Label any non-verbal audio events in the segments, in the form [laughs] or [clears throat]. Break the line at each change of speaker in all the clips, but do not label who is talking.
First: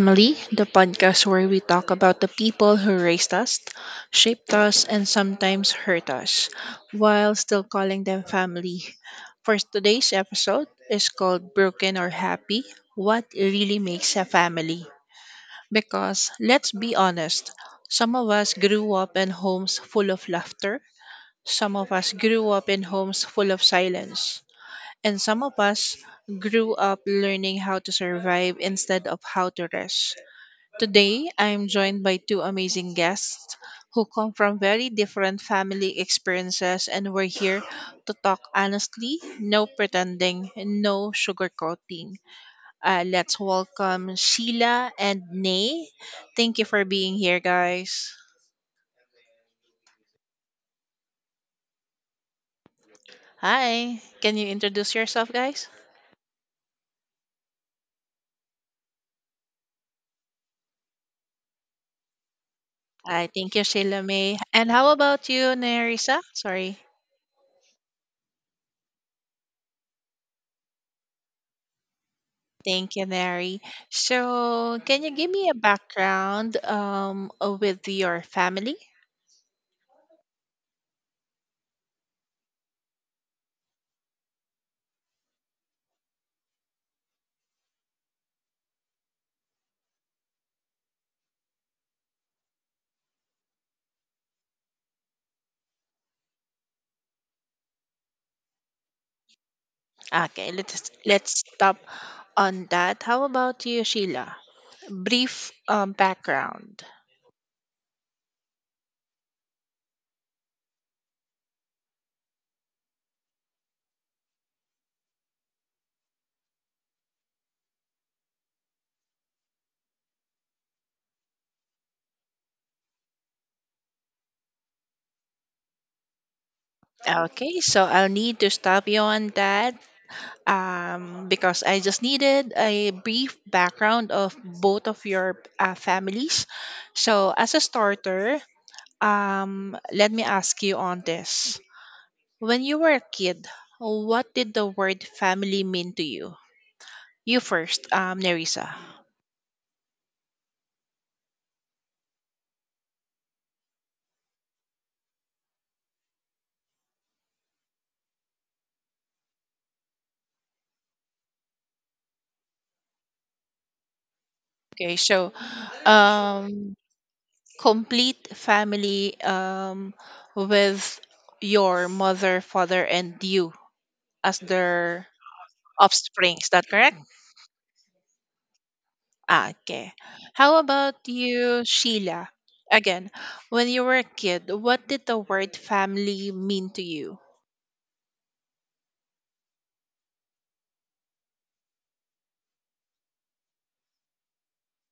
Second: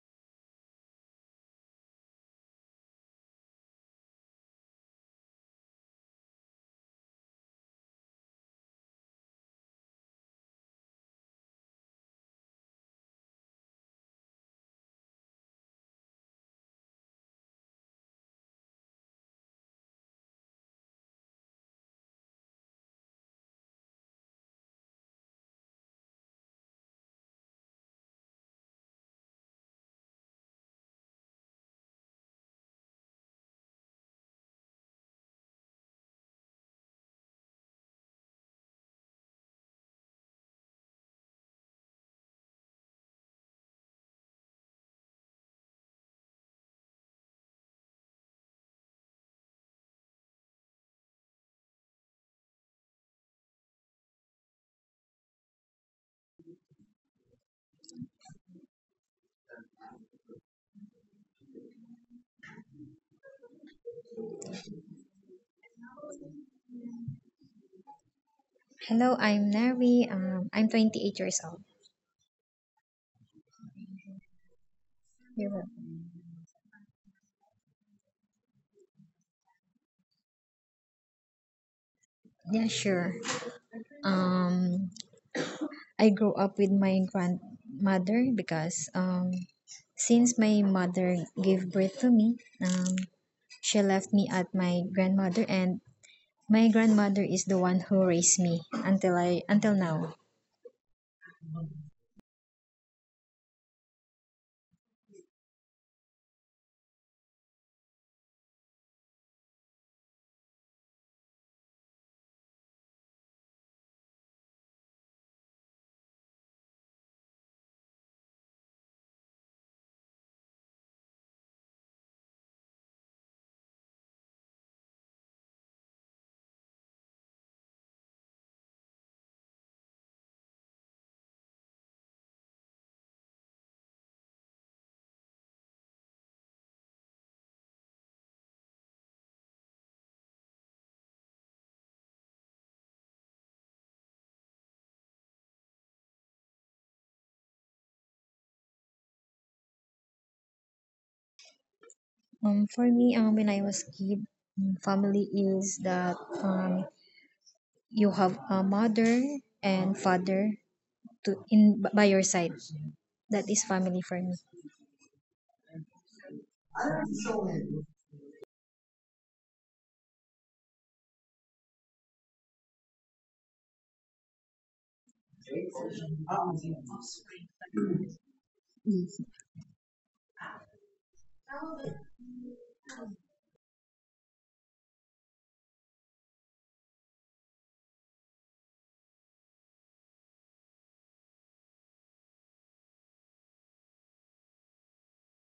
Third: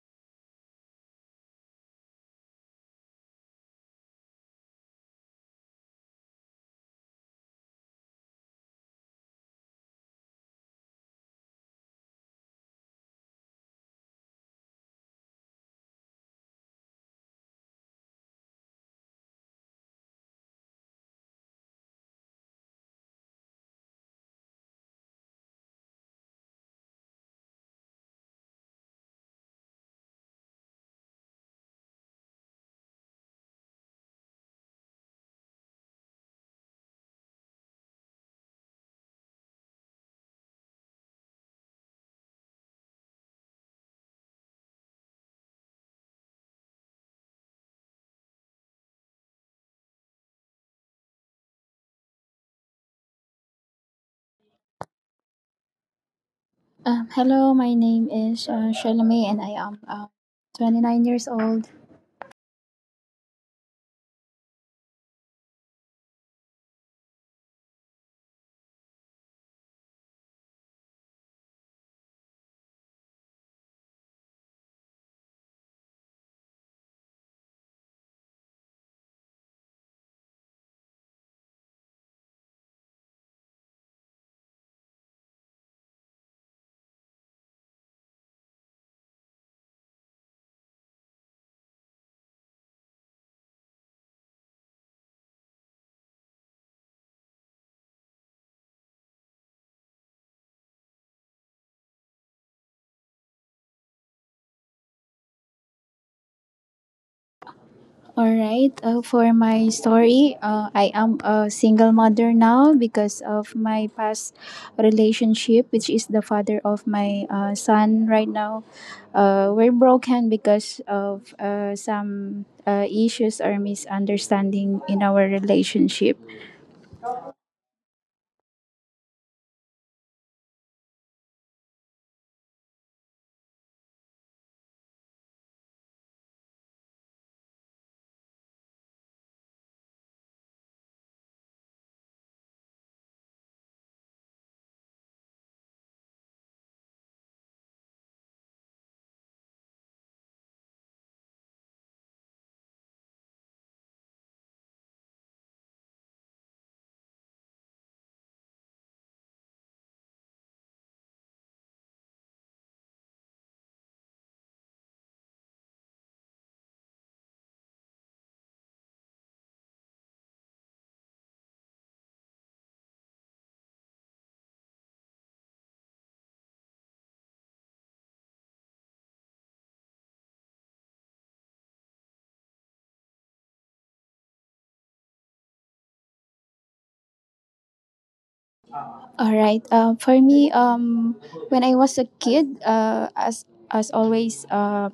Family, the podcast where we talk about the people who raised us, shaped us, and sometimes hurt us, while still calling them family. For today's episode is called Broken or Happy, What Really Makes a Family. Because let's be honest, some of us grew up in homes full of laughter, some of us grew up in homes full of silence. And some of us grew up learning how to survive instead of how to rest. Today, I am joined by two amazing guests who come from very different family experiences, and we're here to talk honestly, no pretending, no sugarcoating. Let's welcome Sheila and Nay. Thank you for being here, guys. Hi, can you introduce yourself, guys?
Hello, my name is Shalome and I am 29 years old.
Hi, thank you, Sheila May. And how about you, Nerissa? Sorry.
Hello, I'm Neri. I'm 28 years old.
Thank you, Mary. So, can you give
You're
me a
welcome.
background with your family?
Yeah, sure. Um, I grew up with my grandmother because since my mother gave birth to me, she left me at my grandmother, and my grandmother is the one who raised me until now.
Okay, let's stop on that. How about you, Sheila? Brief background.
Alright, for my story, I am a single mother now because of my past relationship, which is the father of my son right now. We're broken because of some issues or misunderstanding in our relationship.
Okay, so I'll need to stop you on that because I just needed a brief background of both of your families. So, as a starter, let me ask you on this. When you were a kid, what did the word family mean to you? You first, Nerissa.
For me, when I was kid, family is that um, you have a mother and father to in by your side. That is family for me.
Okay, so um, complete family with your mother, father, and you as their offspring. Is that correct? Okay. How about you, Sheila? Again, when you were a kid, what did the word family mean to you?
All right. For me, when I was a kid, as always, uh,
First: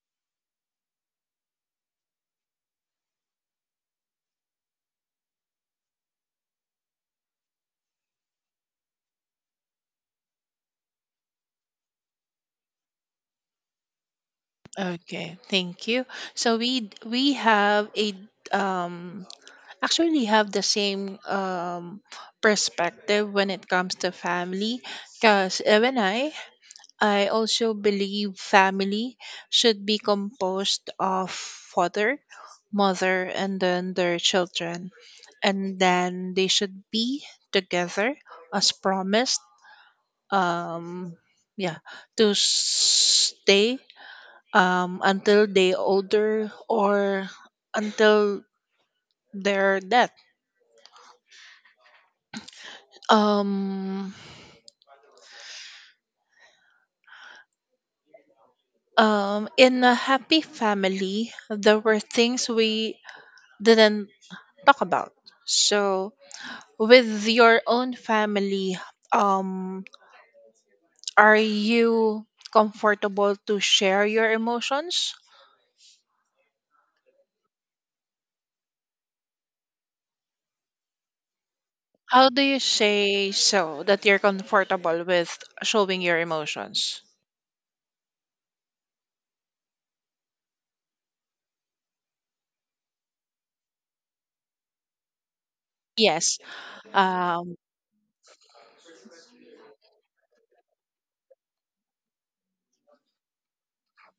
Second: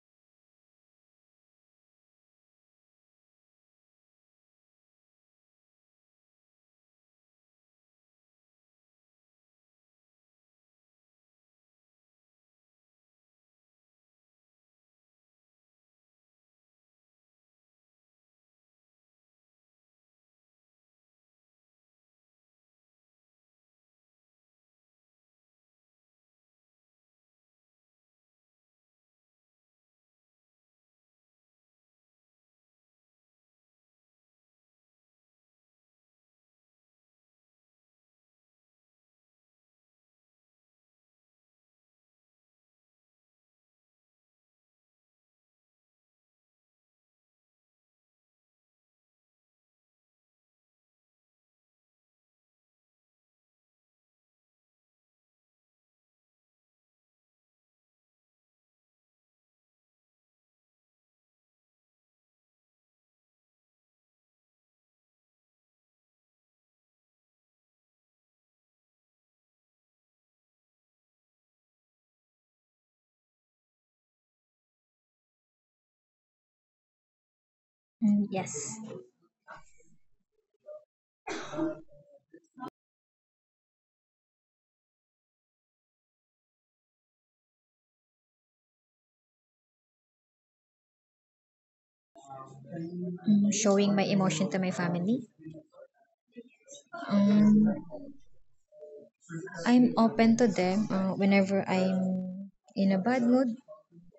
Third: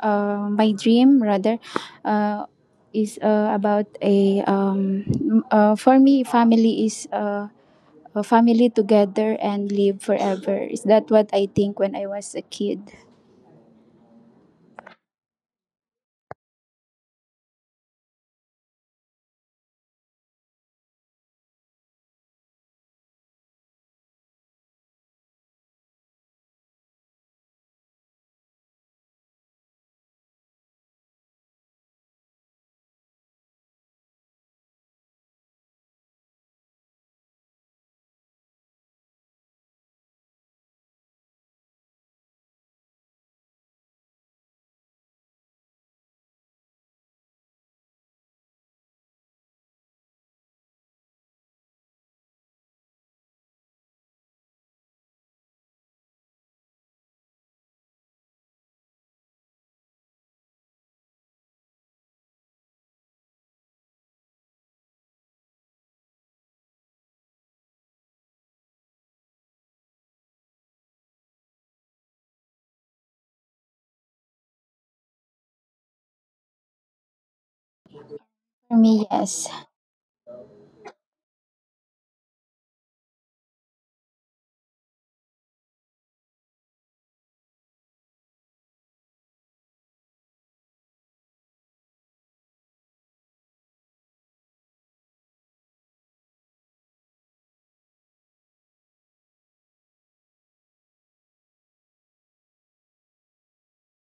uh, my dream rather uh, is about a for me family is a family together and live forever. Is that what I think when I was a kid?
Okay, thank you. So we have a um actually have the same perspective when it comes to family, because even I also believe family should be composed of father, mother, and then their children. And then they should be together as promised. Um, yeah, to stay until they older or until their death. Um, in a happy family, there were things we didn't talk about. So with your own family, um, are you comfortable to share your emotions?
Mm, yes.
For me, yes.
How do you say so that you're comfortable with showing your emotions?
Mm, showing my emotion to my family.
Yes. Um,
Um, I'm open to them whenever I'm in a bad mood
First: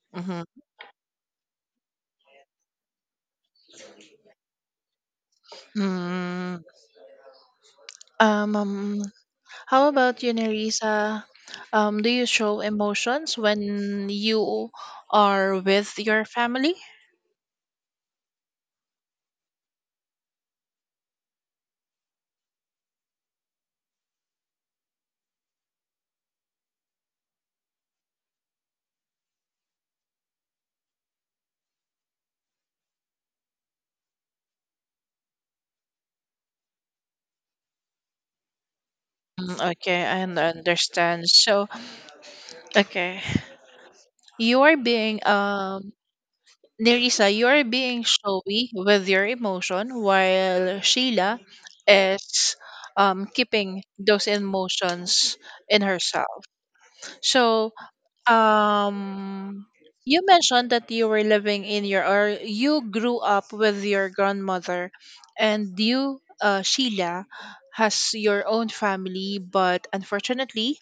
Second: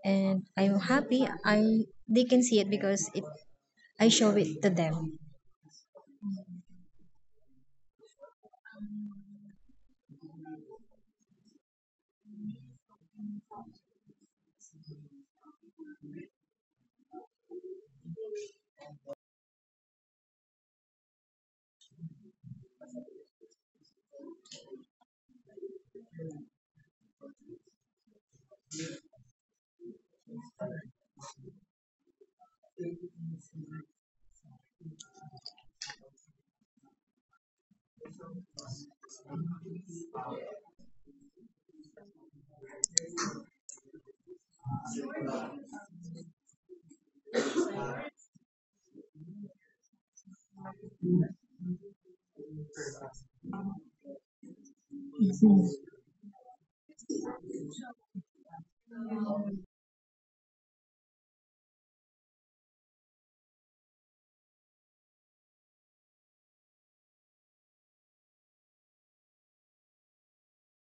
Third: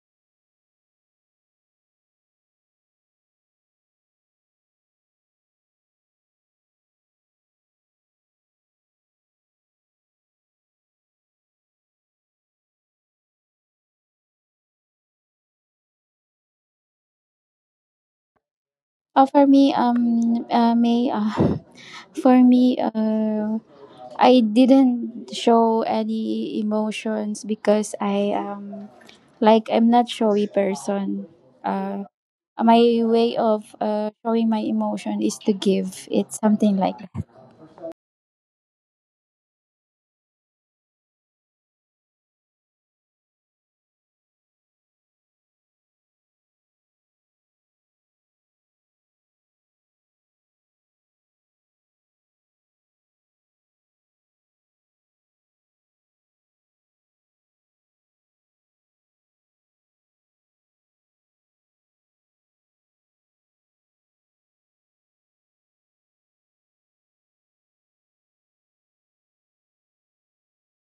and
mhm.
I'm happy. I They can see it because it I show it to them.
Mm, um, um, how about you, Nerissa? Do you show emotions when you are with your family?
Oh, for me, may [laughs] for me, I didn't show any emotions because I like I'm not showy person. Uh, my way of showing my emotion is to give. It's something like that.
Okay, I understand. So, okay. You are being Nerissa, you are being showy with your emotion, while Sheila is keeping those emotions in herself. So um you mentioned that you were living in your or you grew up with your grandmother, and you Sheila has your own family, but unfortunately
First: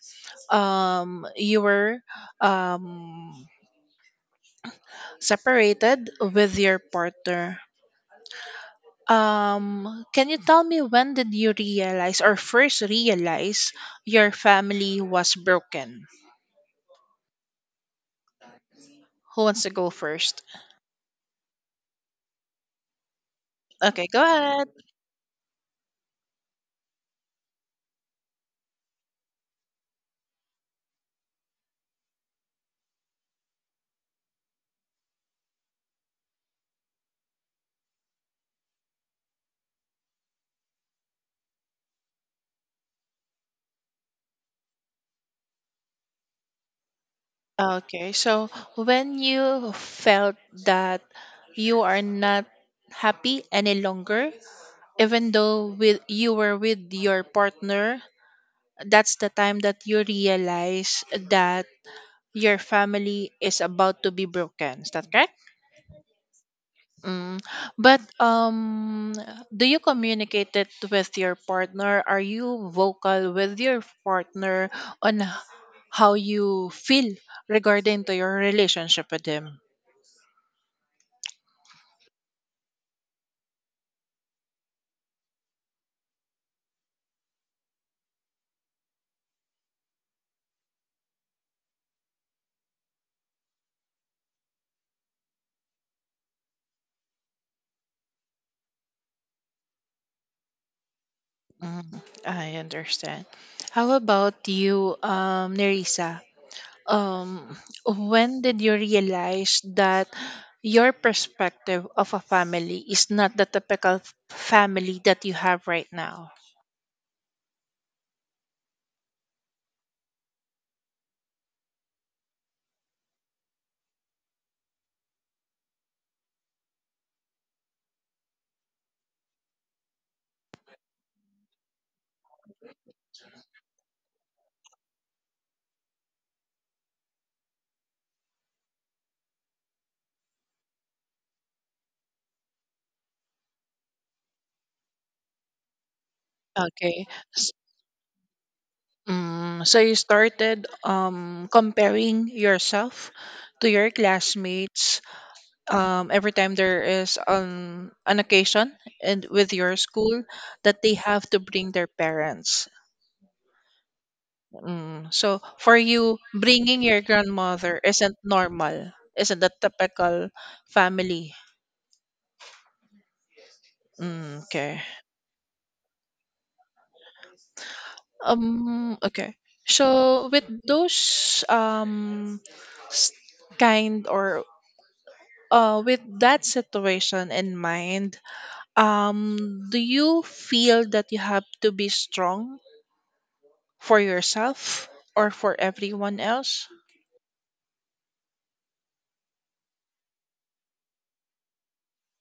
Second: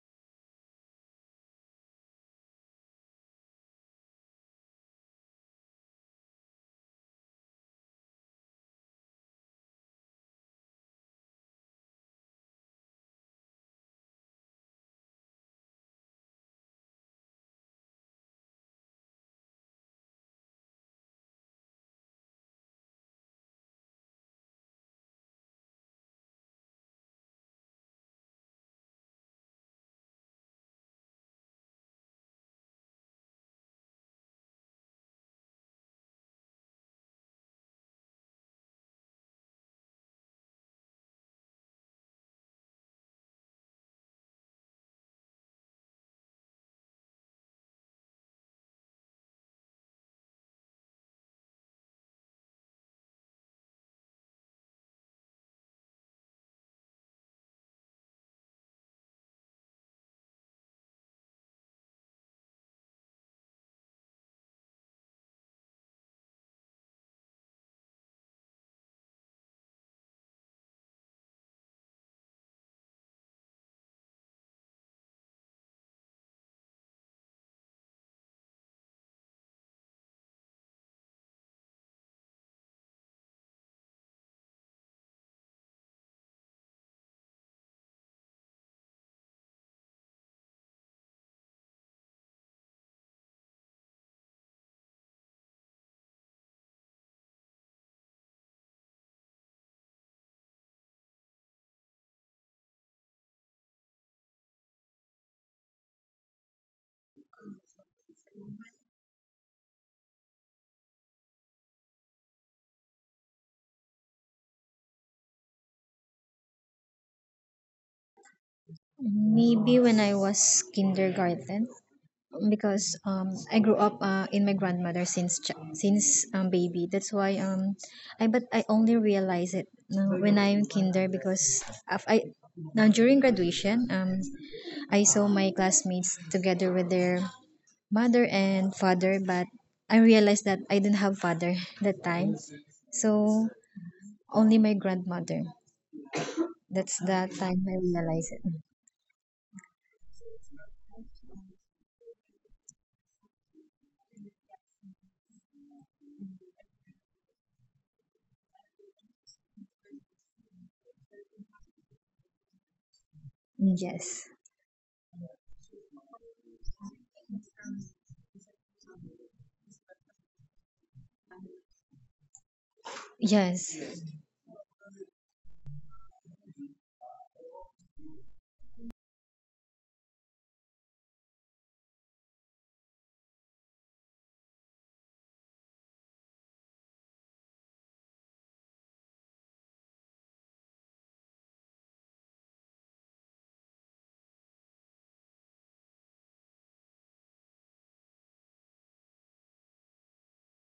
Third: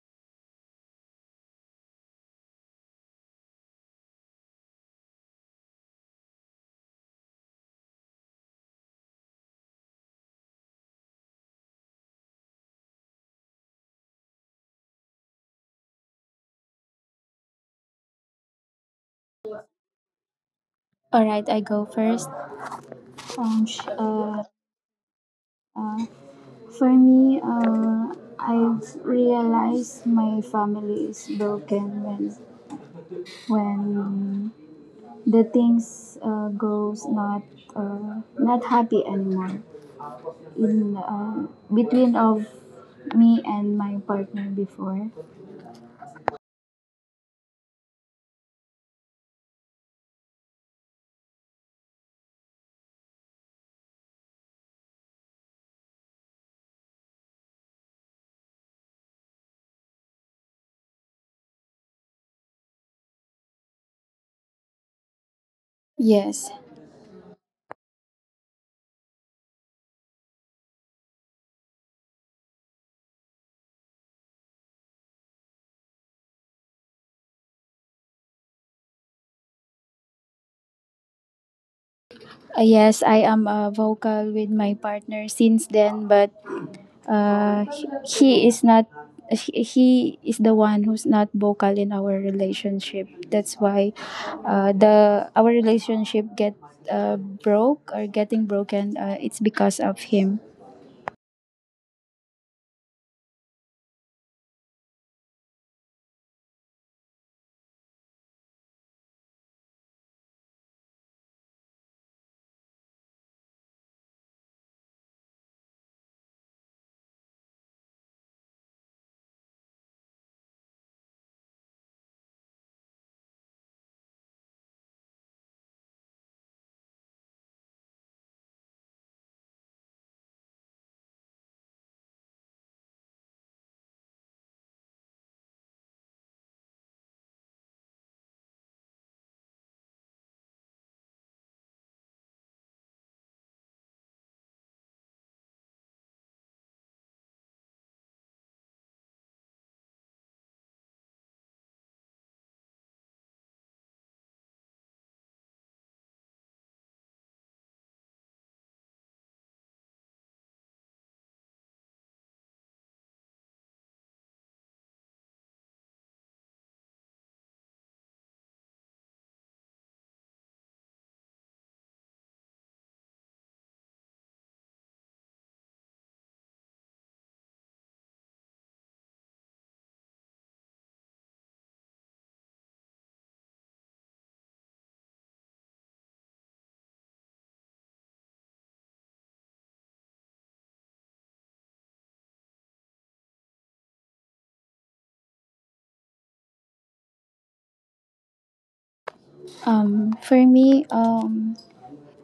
you were um separated with your partner. Can you tell me when did you realize or first realize your family was broken? Who wants to go first?
All right, I go first. Um, sh-
Okay, go
uh,
ahead.
uh, for me, I've realized my family is broken when the things goes not not happy anymore in between of me and my partner before.
Okay, so when you felt that you are not happy any longer, even though with you were with your partner, that's the time that you realize that your family is about to be broken. Is that correct?
Yes.
Mm. But do you communicate it with your partner? Are you vocal with your partner on how you feel regarding to your relationship with him?
Yes, I am vocal with my partner since then, but he is not. He is the one who's not vocal in our relationship. That's why the our relationship get broke or getting broken. It's because of him.
I understand. How about you, Nerissa? Um, when did you realize that your perspective of a family is not the typical family that you have right now?
Maybe when I was kindergarten, because I grew up in my grandmother since baby. That's why I only realize it when I'm kinder because of, I now during graduation, I saw my classmates together with their mother and father, but I realized that I didn't have father [laughs] that time, so only my grandmother.
Okay.
That's
S-
the time I realized it.
So you started comparing yourself to your classmates every time there is an occasion and with your school that they have to bring their parents.
Mm,
Mm. So
yes,
for you, bringing your grandmother isn't normal, isn't the typical family. Mm, okay.
yes.
Okay. So with those s- kind or with that situation in mind, do you feel that you have to be strong for yourself or for everyone else?
For me, um,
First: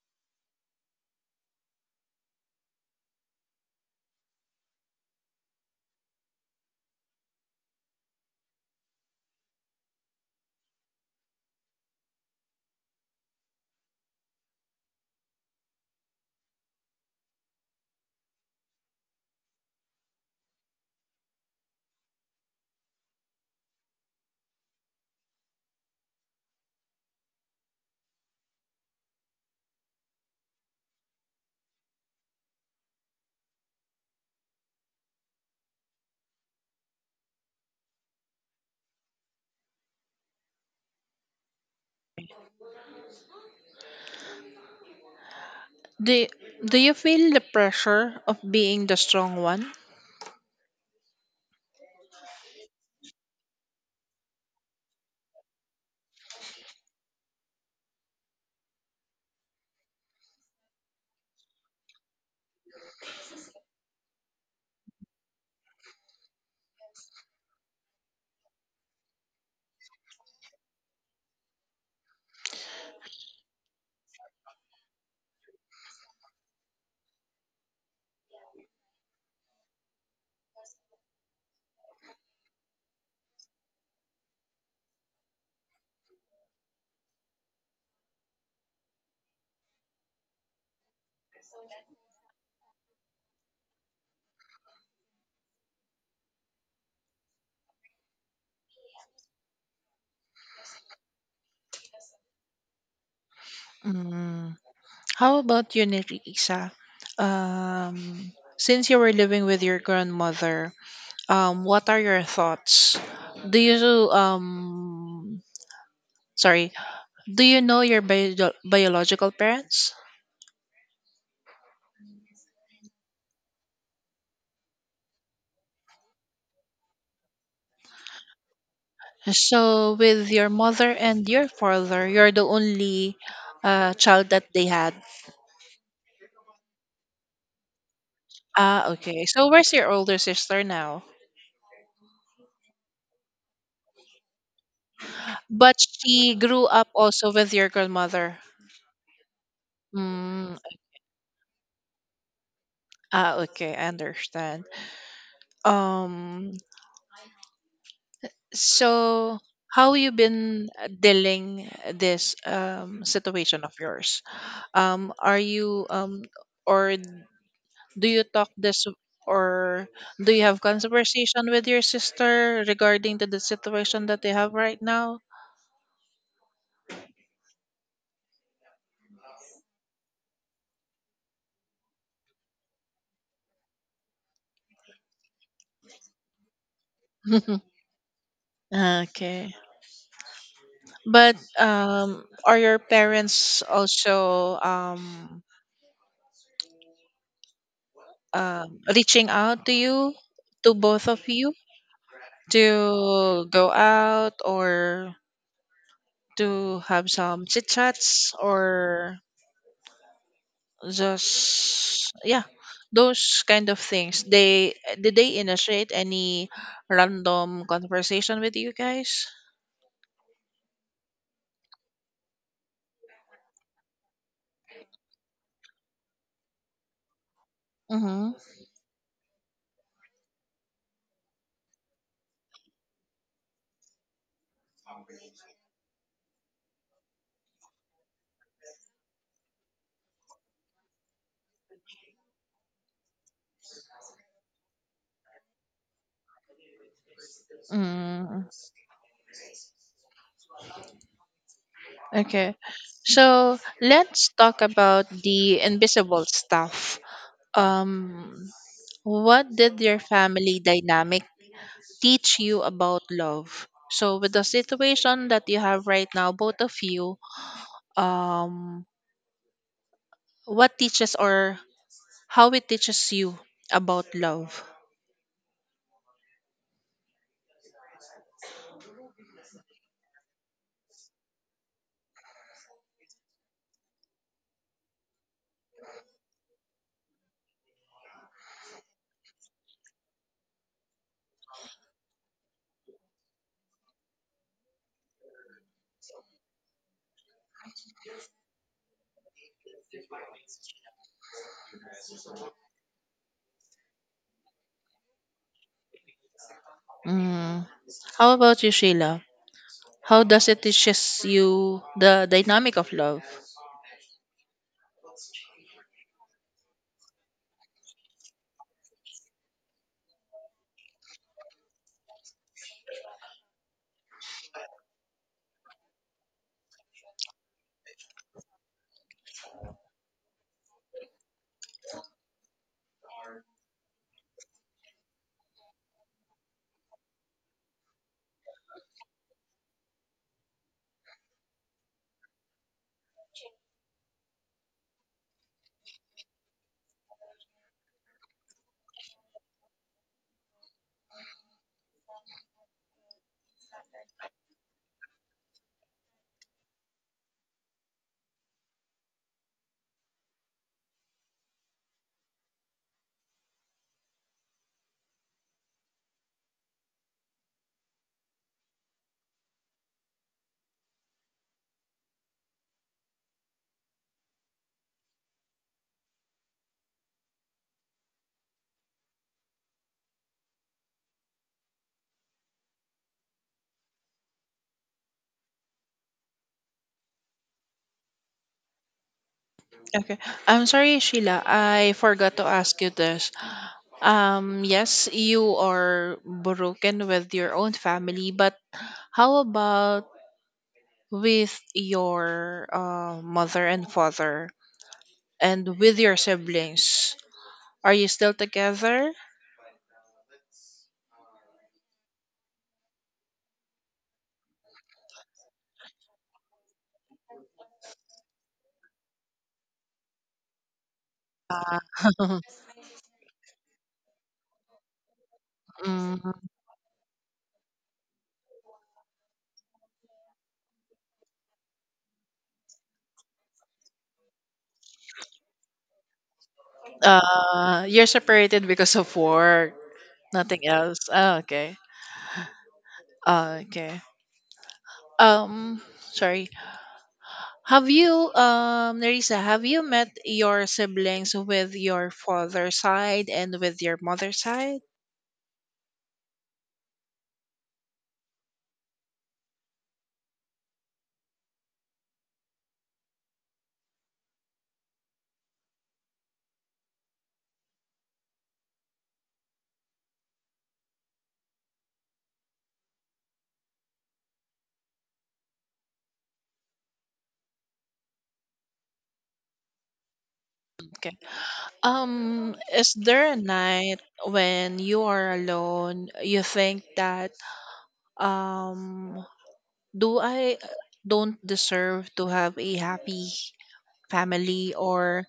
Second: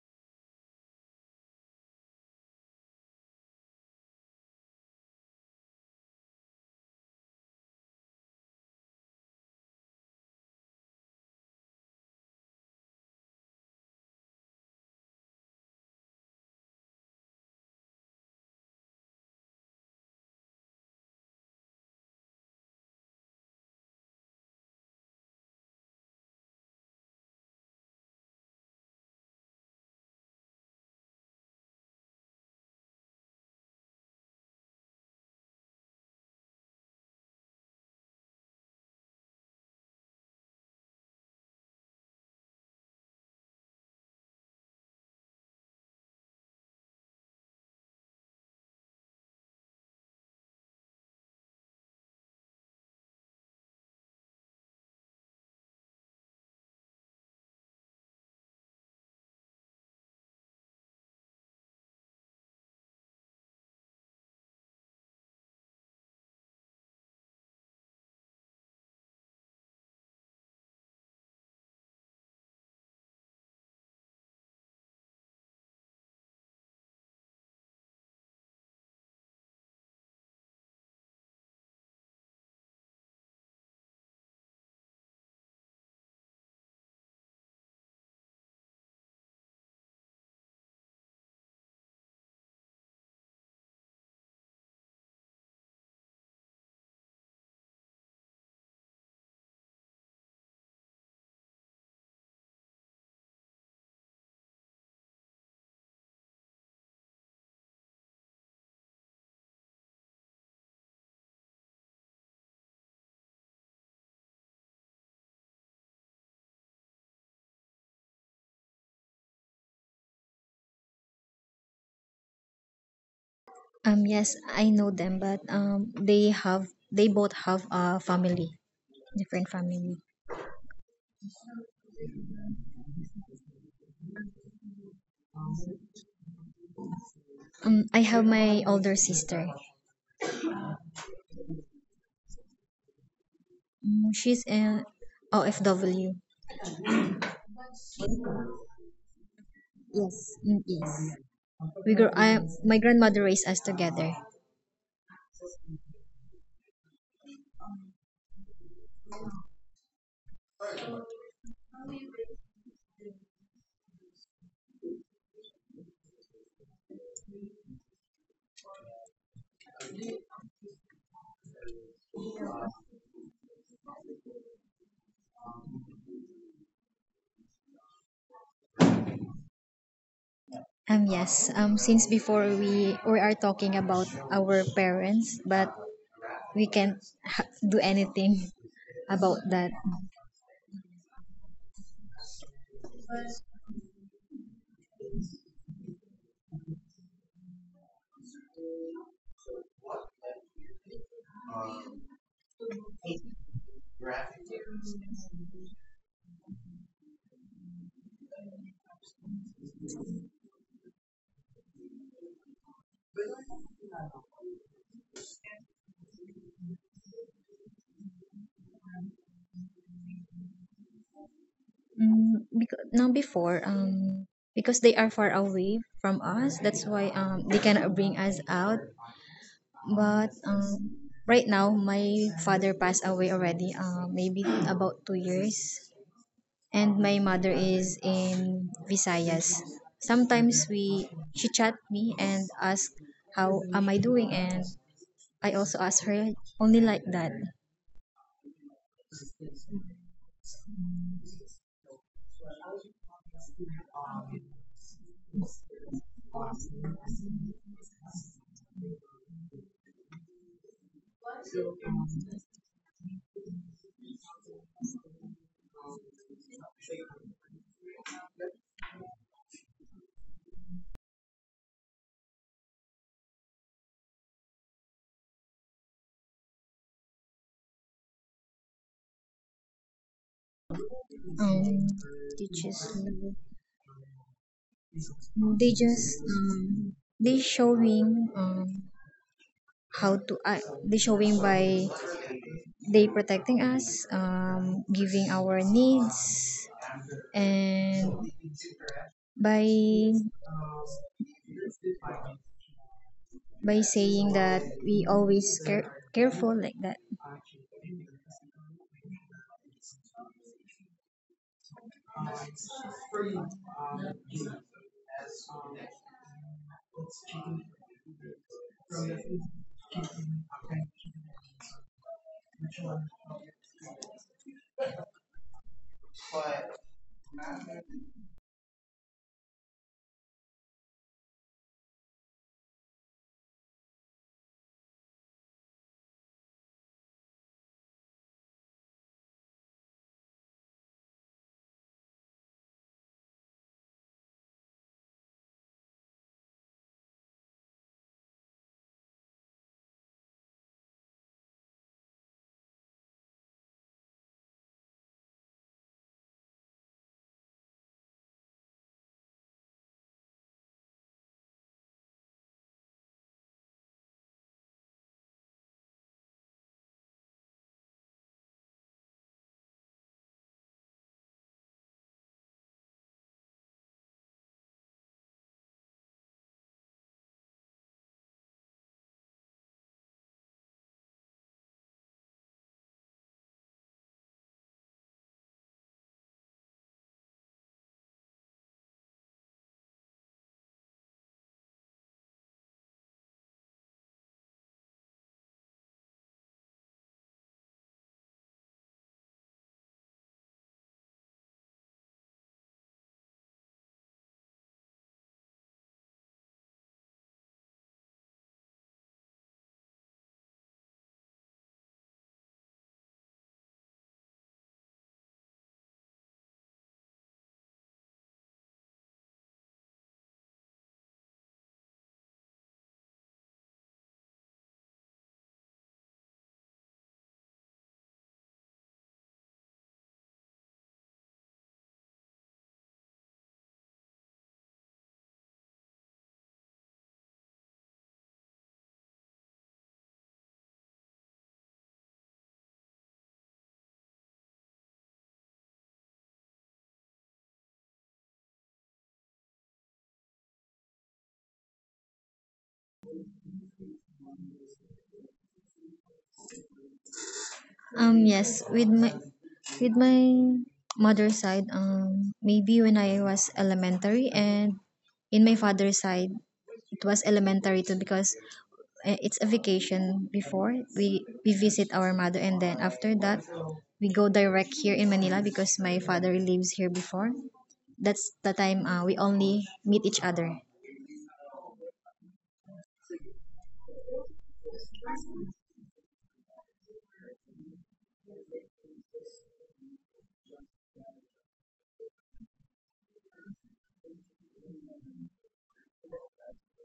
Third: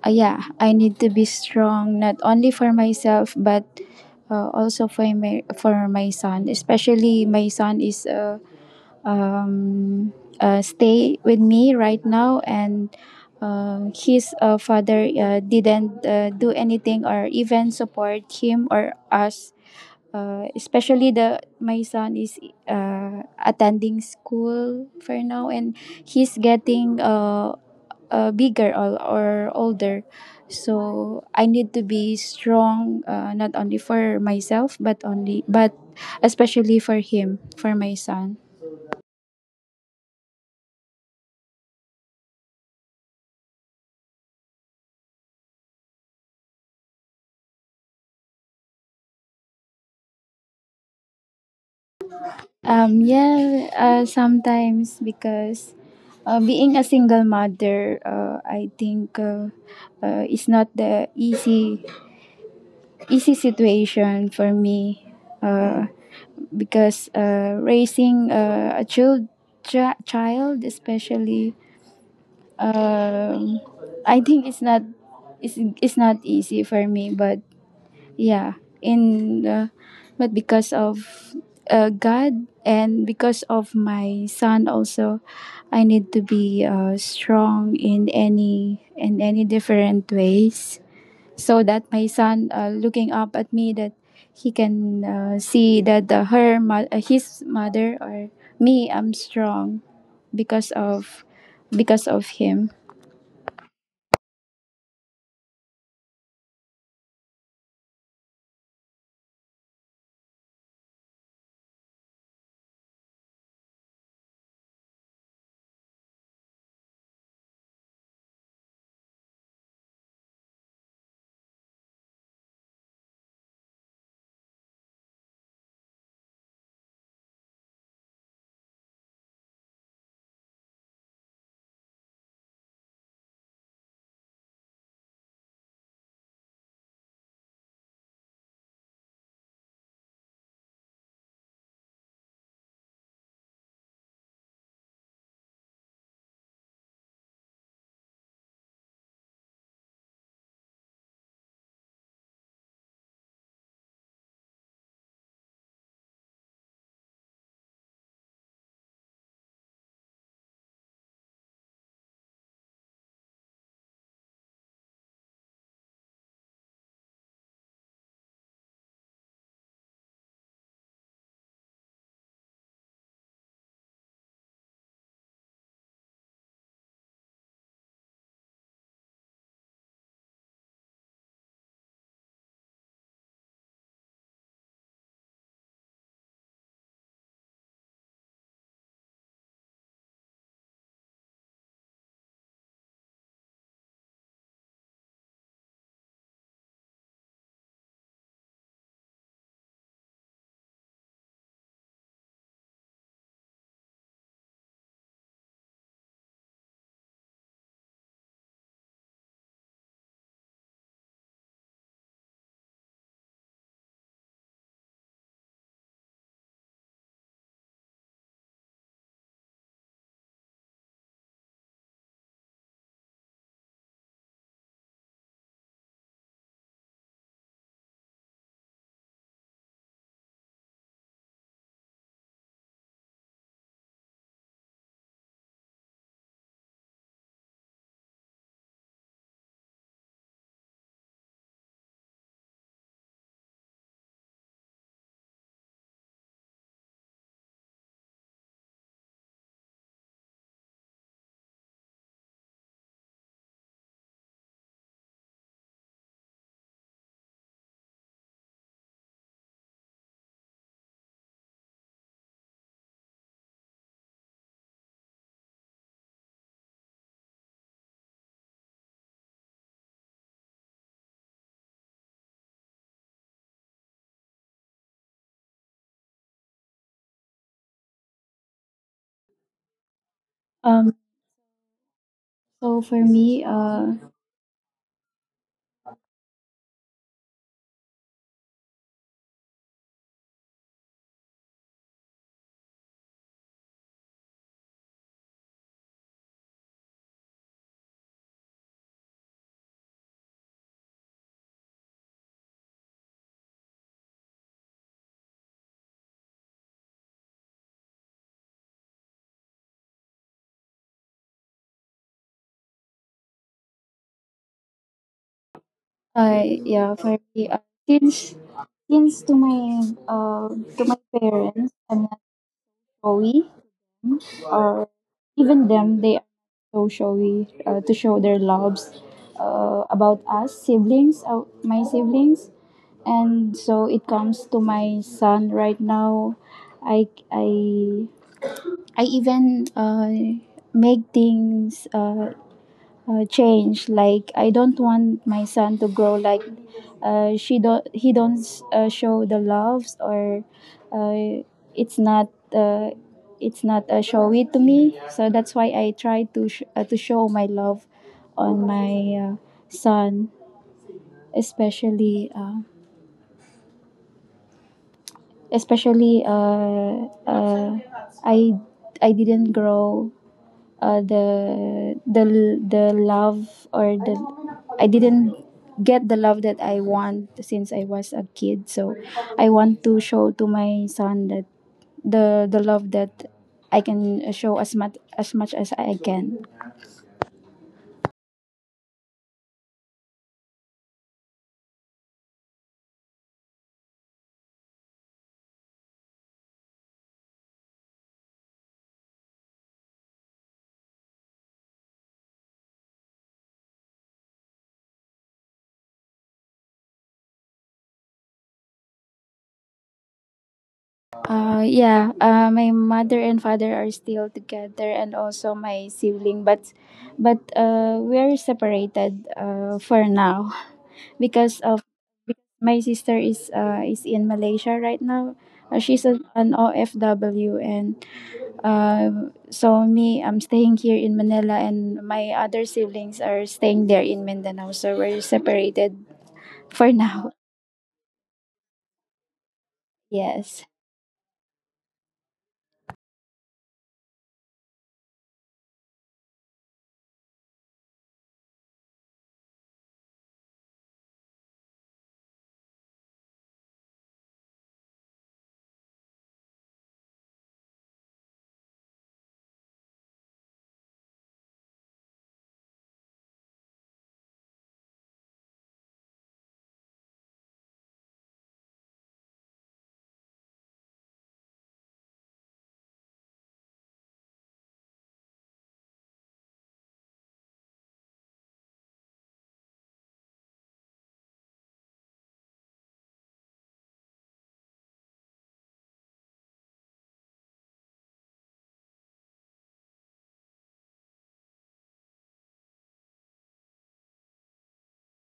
uh, yeah, I need to be strong not only for myself but also for my son. Especially my son is um, stay with me right now and his father didn't do anything or even support him or us, especially the my son is attending school for now and he's getting bigger or older, so I need to be strong not only for myself but only but especially for him, for my son.
Do Do you feel the pressure of being the strong one?
Yeah, sometimes, because being a single mother, I think it's not the easy easy situation for me, uh, because raising a child especially, um, I think it's not, it's not easy for me. But yeah, in but because of God and because of my son also, I need to be strong in any different ways so that my son looking up at me, that he can see that his mother or me, I'm strong because of, because of him.
Mm. How about you, Nerissa? Um, since you were living with your grandmother, what are your thoughts? Do you sorry, do you know your biological parents?
Yes, I know them, but they have they both have a family, different family.
So with your mother and your father, you're the only child that they had.
I have my older sister.
Ah, okay. So where's your older sister now?
Mm, she's a OFW.
But she grew up also with your grandmother.
Yes, mm, yes. We grew.
Mm,
I, my grandmother raised us together.
okay, I understand. Um, So, how you been dealing this situation of yours? Are you or Do you talk this or do you have conversation with your sister regarding to the situation that they have right now?
Yes. Since before we are talking about our parents, but we can't do anything [laughs]
[laughs]
about that.
Okay. But are your parents also reaching out to you, to both of you, to go out or to have some chit chats or just, yeah, those kind of things, they did they initiate any random conversation with you guys?
Mm, because now before Because they are far away from us, that's why they cannot bring us out.
Mm-hmm.
But right now my father passed away already, maybe about 2 years, and my mother is in Visayas. Sometimes we she chat me and ask how am I doing, and I also ask her, only like that.
mm okay, so let's talk about the invisible stuff. um what did your family dynamic teach you about love, so with the situation that you have right now, both of you? um What teaches or how it teaches you about love?
Um
Um
teaches
so for me
No, they just they showing how to they showing by they protecting us, giving our needs, and by by saying that we always care, careful like that.
Mm. How about you, Sheila? How does it teaches you the dynamic of love?
Yeah, for me, since since to my parents, I'm not showy, or even them, they are so showy to show their loves about us siblings, my siblings, and so it comes to my son right now. I I I even make things change. Like I don't want my son to grow like she don't, he don't show the loves or uh, it's not uh, it's not showy to me. So that's why I try to to show my love on my son, especially especially I I didn't grow the love or the, I didn't get the love that I want since I was a kid. So I want to show to my son that the love that I can show as much as much as I can.
Okay. I'm sorry, Sheila. I forgot to ask you this. Yes, you are broken with your own family, but how about with your mother and father and with your siblings? Are you still together?
Yeah, my mother and father are still together, and also my sibling, but we are separated for now [laughs] because of,
Uh,
my sister is in Malaysia right now. She's an,
[laughs]
an OFW, and so me, I'm staying here in Manila, and my other siblings are staying there in Mindanao. So we're separated for [laughs] now.
You're separated because of work, nothing
Yes.
else. Oh, okay. Oh, okay. Um, Sorry. Have you, Nerissa, have you met your siblings with your father's side and with your mother's side?
Yes, with my with my mother's side, maybe when I was elementary, and in my father's side it was elementary too, because it's a vacation. Before we visit our mother, and then after that we go direct here in Manila because my father lives here before. That's the time we only meet each other.
Okay. Is there a night when you are alone, you think that, um, do I don't deserve to have a happy family, or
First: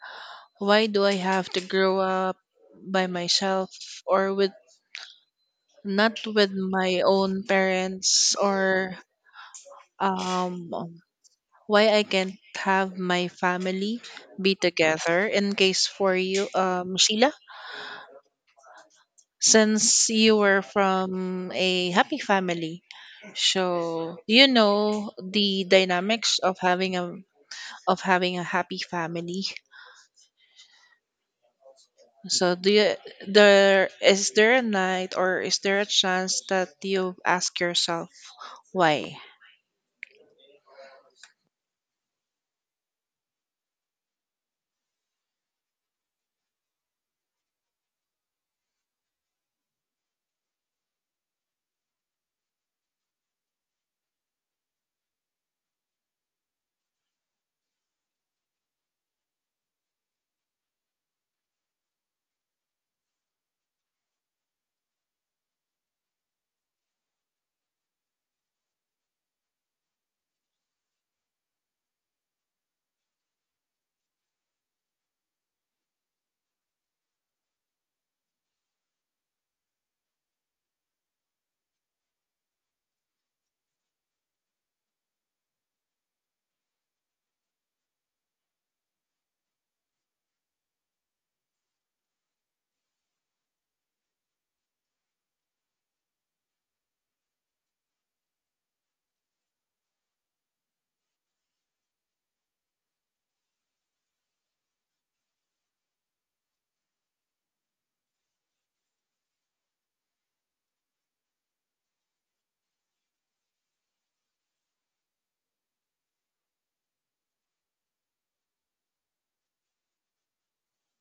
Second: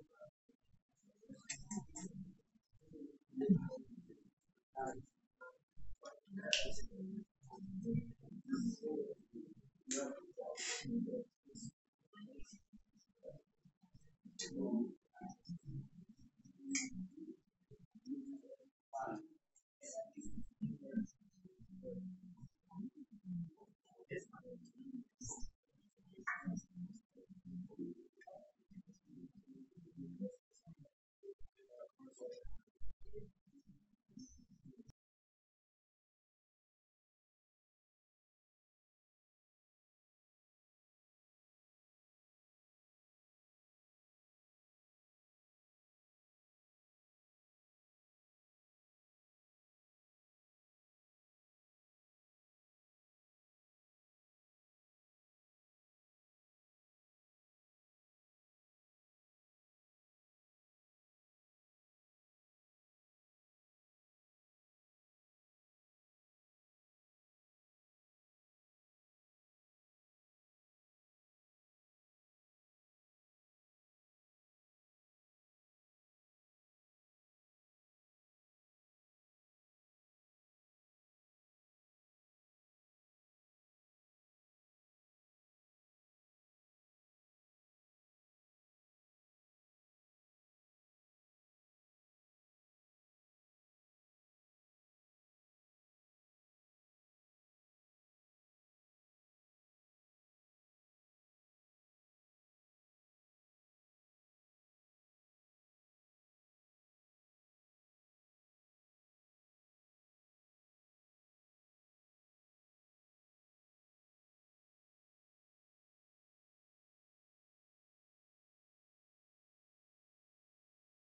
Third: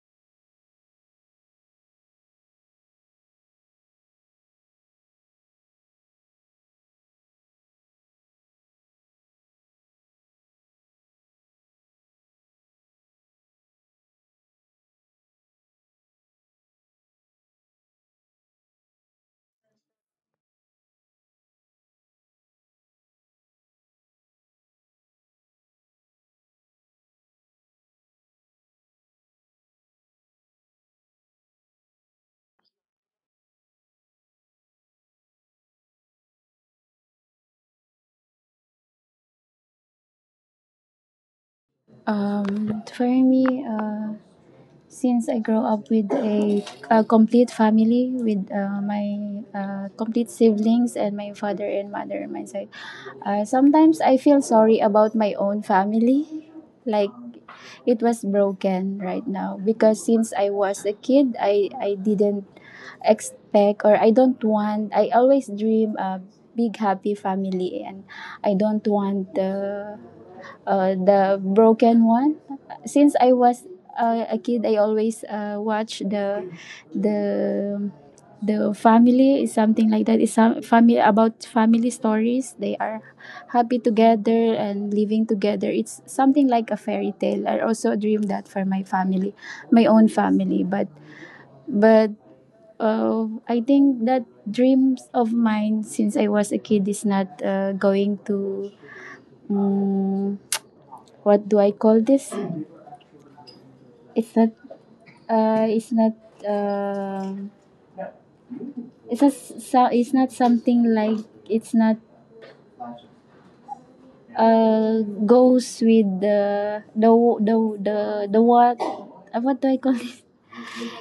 why do I have to grow up by myself or with not with my own parents, or um why I can't have my family be together, in case for you, Sheila? Since you were from a happy family, so you know the dynamics of having a happy family. So do you, there is there a night or is there a chance that you ask yourself why?
For me, since I grew up with a complete family with my complete siblings and my father and mother on my side. Sometimes I feel sorry about my own family, like it was broken right now, because since I was a kid, I didn't expect, or I don't want. I always dream a big happy family and I don't want the broken one. Since I was a kid, I always watch the the family is something like that. It's some family about family stories. They are happy together and living together. It's something like a fairy tale. I also dream that for my family, my own family. But I think that dreams of mine since I was a kid is not going to. Mm, what do I call this? It's not. It's not. um it's not. So, it's not something like. It's not. Goes with the the the what? What do I call this?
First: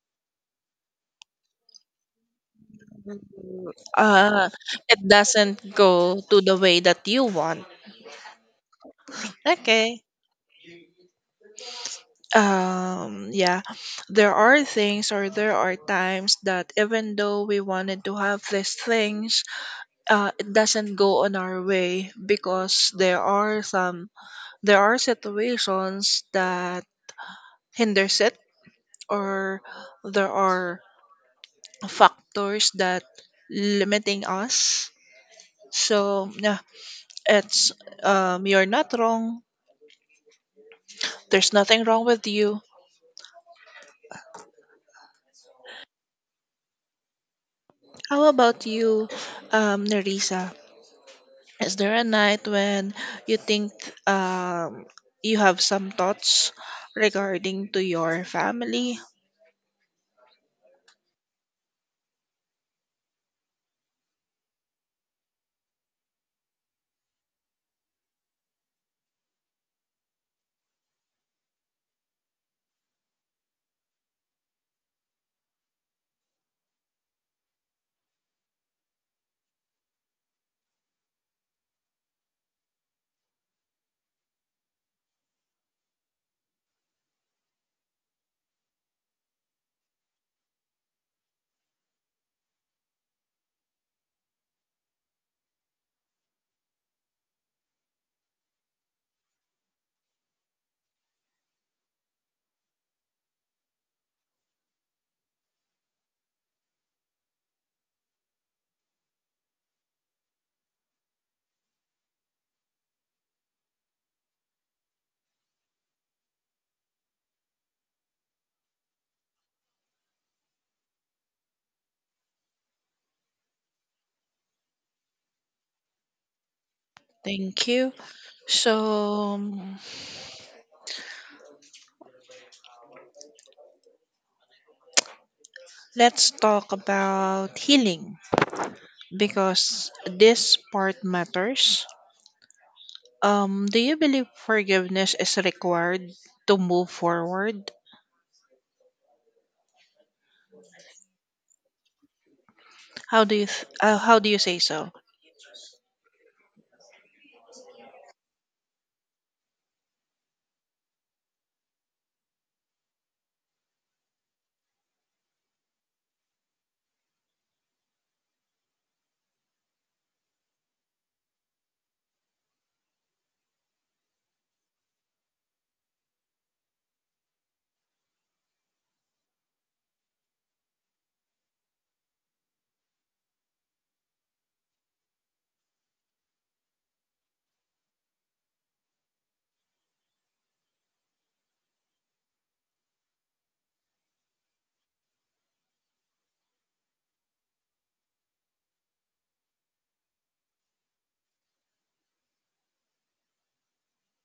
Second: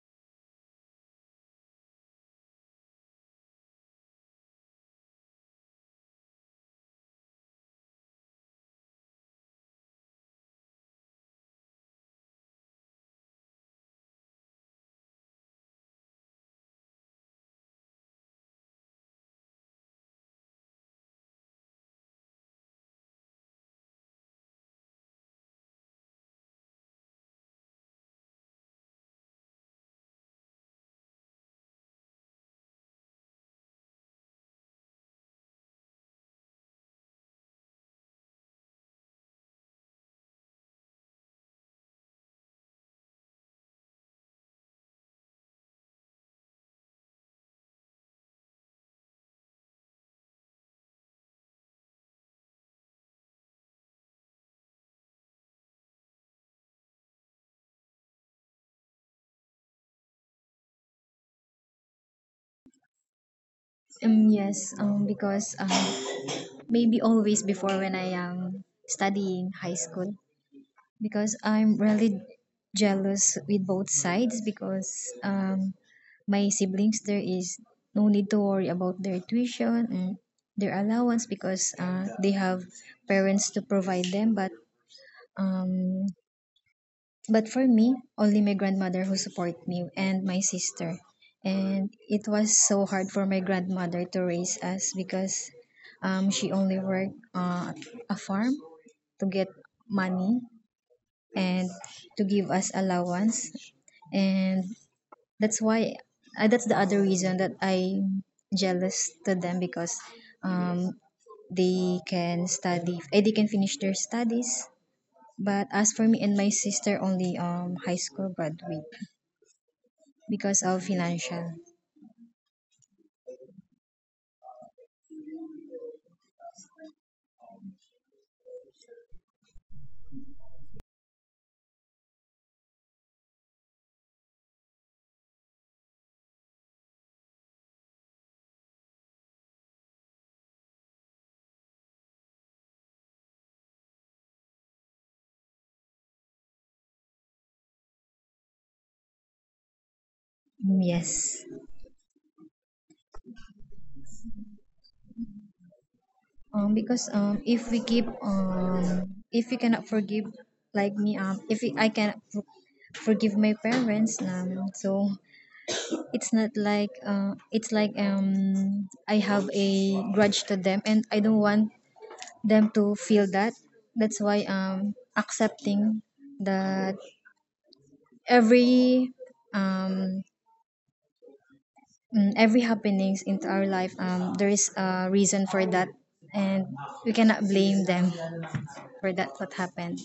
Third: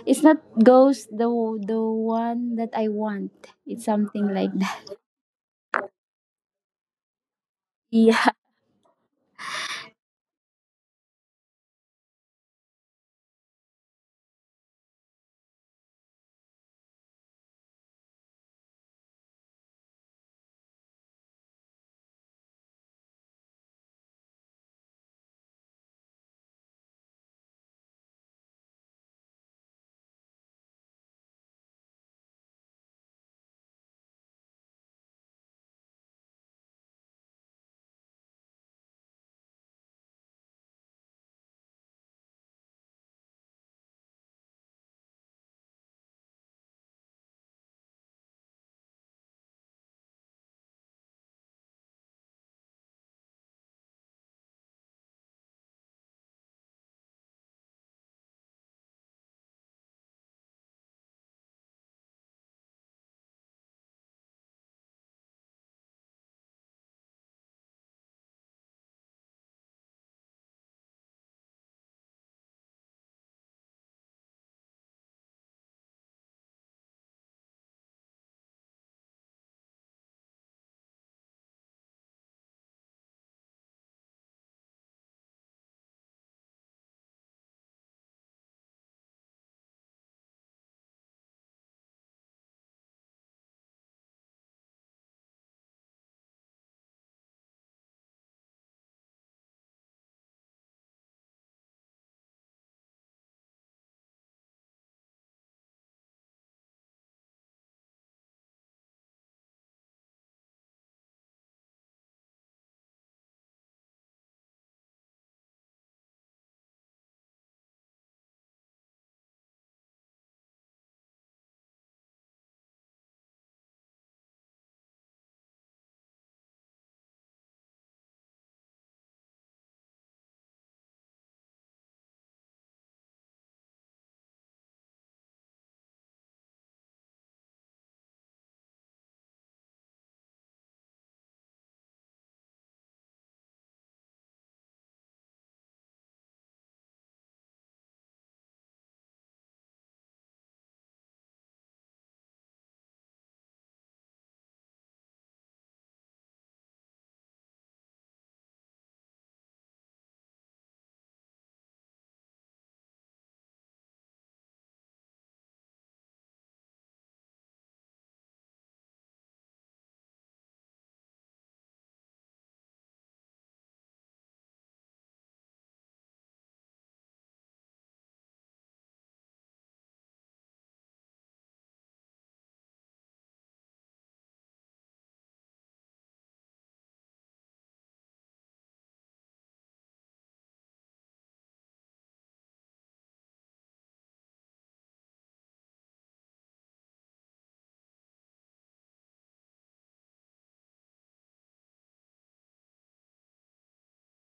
It's not goes the one that I want. It's something
uh
like that.
it
[laughs]
doesn't go to the way that you want.
Yeah.
Okay. Yeah, there are things or there are times that even though we wanted to have these things, it doesn't go on our way because there are some, there are situations that hinders it, or there are factors that limiting us. So yeah, it's, you're not wrong, there's nothing wrong with you. How about you, Nerissa, is there a night when you think, um, you have some thoughts regarding to your family?
Yes because, maybe always before when I am studying high school, because I'm really jealous with both sides. Because um, my siblings, there is no need to worry about their tuition and their allowance because they have parents to provide them. But um, for me, only my grandmother who support me and my sister, and it was so hard for my grandmother to raise us because she only worked a farm to get money and to give us allowance. And that's why that's the other reason that I'm jealous to them, because um, they can study, they can finish their studies, but as for me and my sister, only high school graduate because of financial.
Thank you. So let's talk about healing, because this part matters. Do you believe forgiveness is required to move forward?
Yes.
How do you how do you say so?
Because, if we keep, if we cannot forgive, like me, if we, I cannot forgive my parents, so it's not like, it's like, I have a grudge to them and I don't want them to feel that. That's why accepting that every um every happenings into our life, there is a reason for that, and we cannot blame them for that what happened.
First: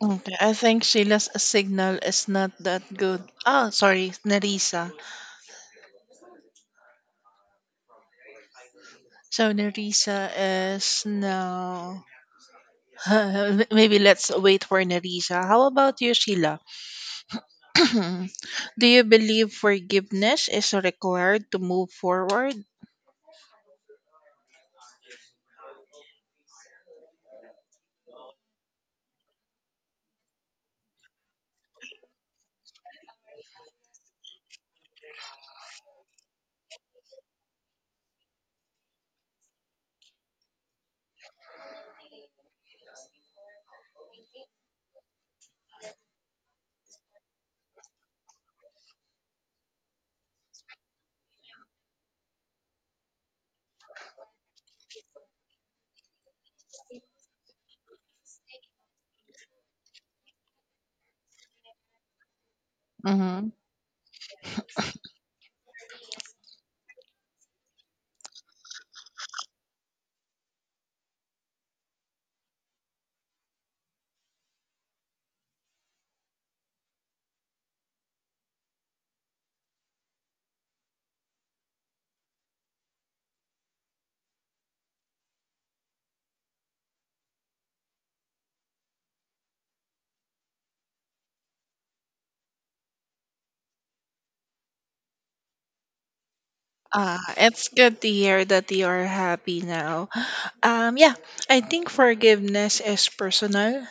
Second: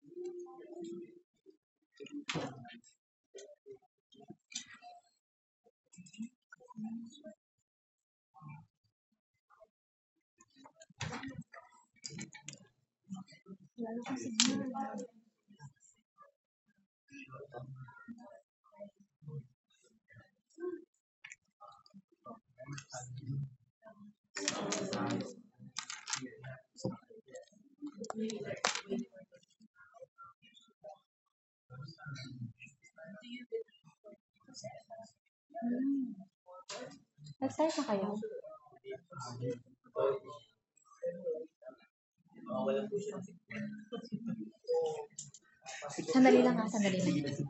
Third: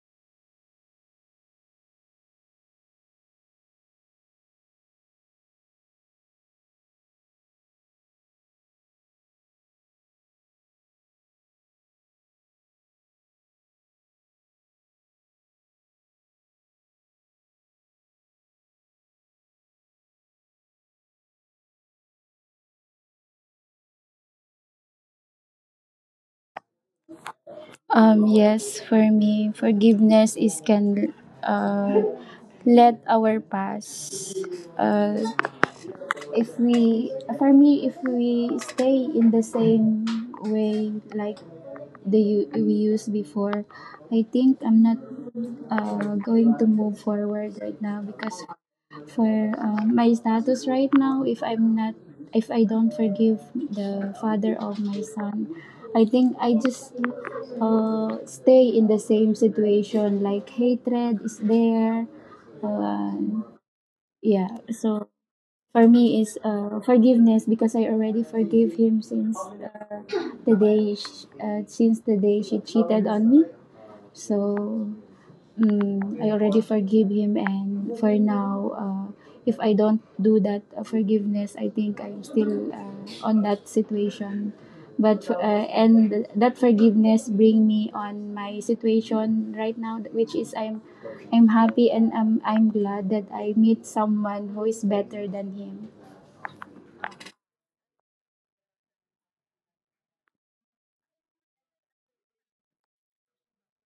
Okay, I think Sheila's signal is not that good. Oh, sorry, Narisa. So Narisa is now. [laughs] Maybe let's wait for Narisa. How about you, Sheila? [clears throat] Do you believe forgiveness is required to move forward?
Um, yes. For me, forgiveness is can. Let our past uh, if we, for
Nag-start na
me, if
kayo?
we stay in the same way like we used before, I think I'm not
Sandali lang
going
ha,
to
sandali
move
lang.
forward right now. Because for, my status right now, if I'm not, if I don't forgive the father of my son, I think I just stay in the same situation, like hatred is there. uh,
Mm-hmm.
yeah, so for me is forgiveness, because I already forgave him since the day since the day she cheated on me. So, mm, I already forgive him, and for now, if I don't do that forgiveness, I think I'm still on that situation. But and that forgiveness bring me on my situation right now, which is I'm happy and I'm glad that I meet someone who is better than him.
Ah, it's good to hear that you are happy now. Yeah, I think forgiveness is personal.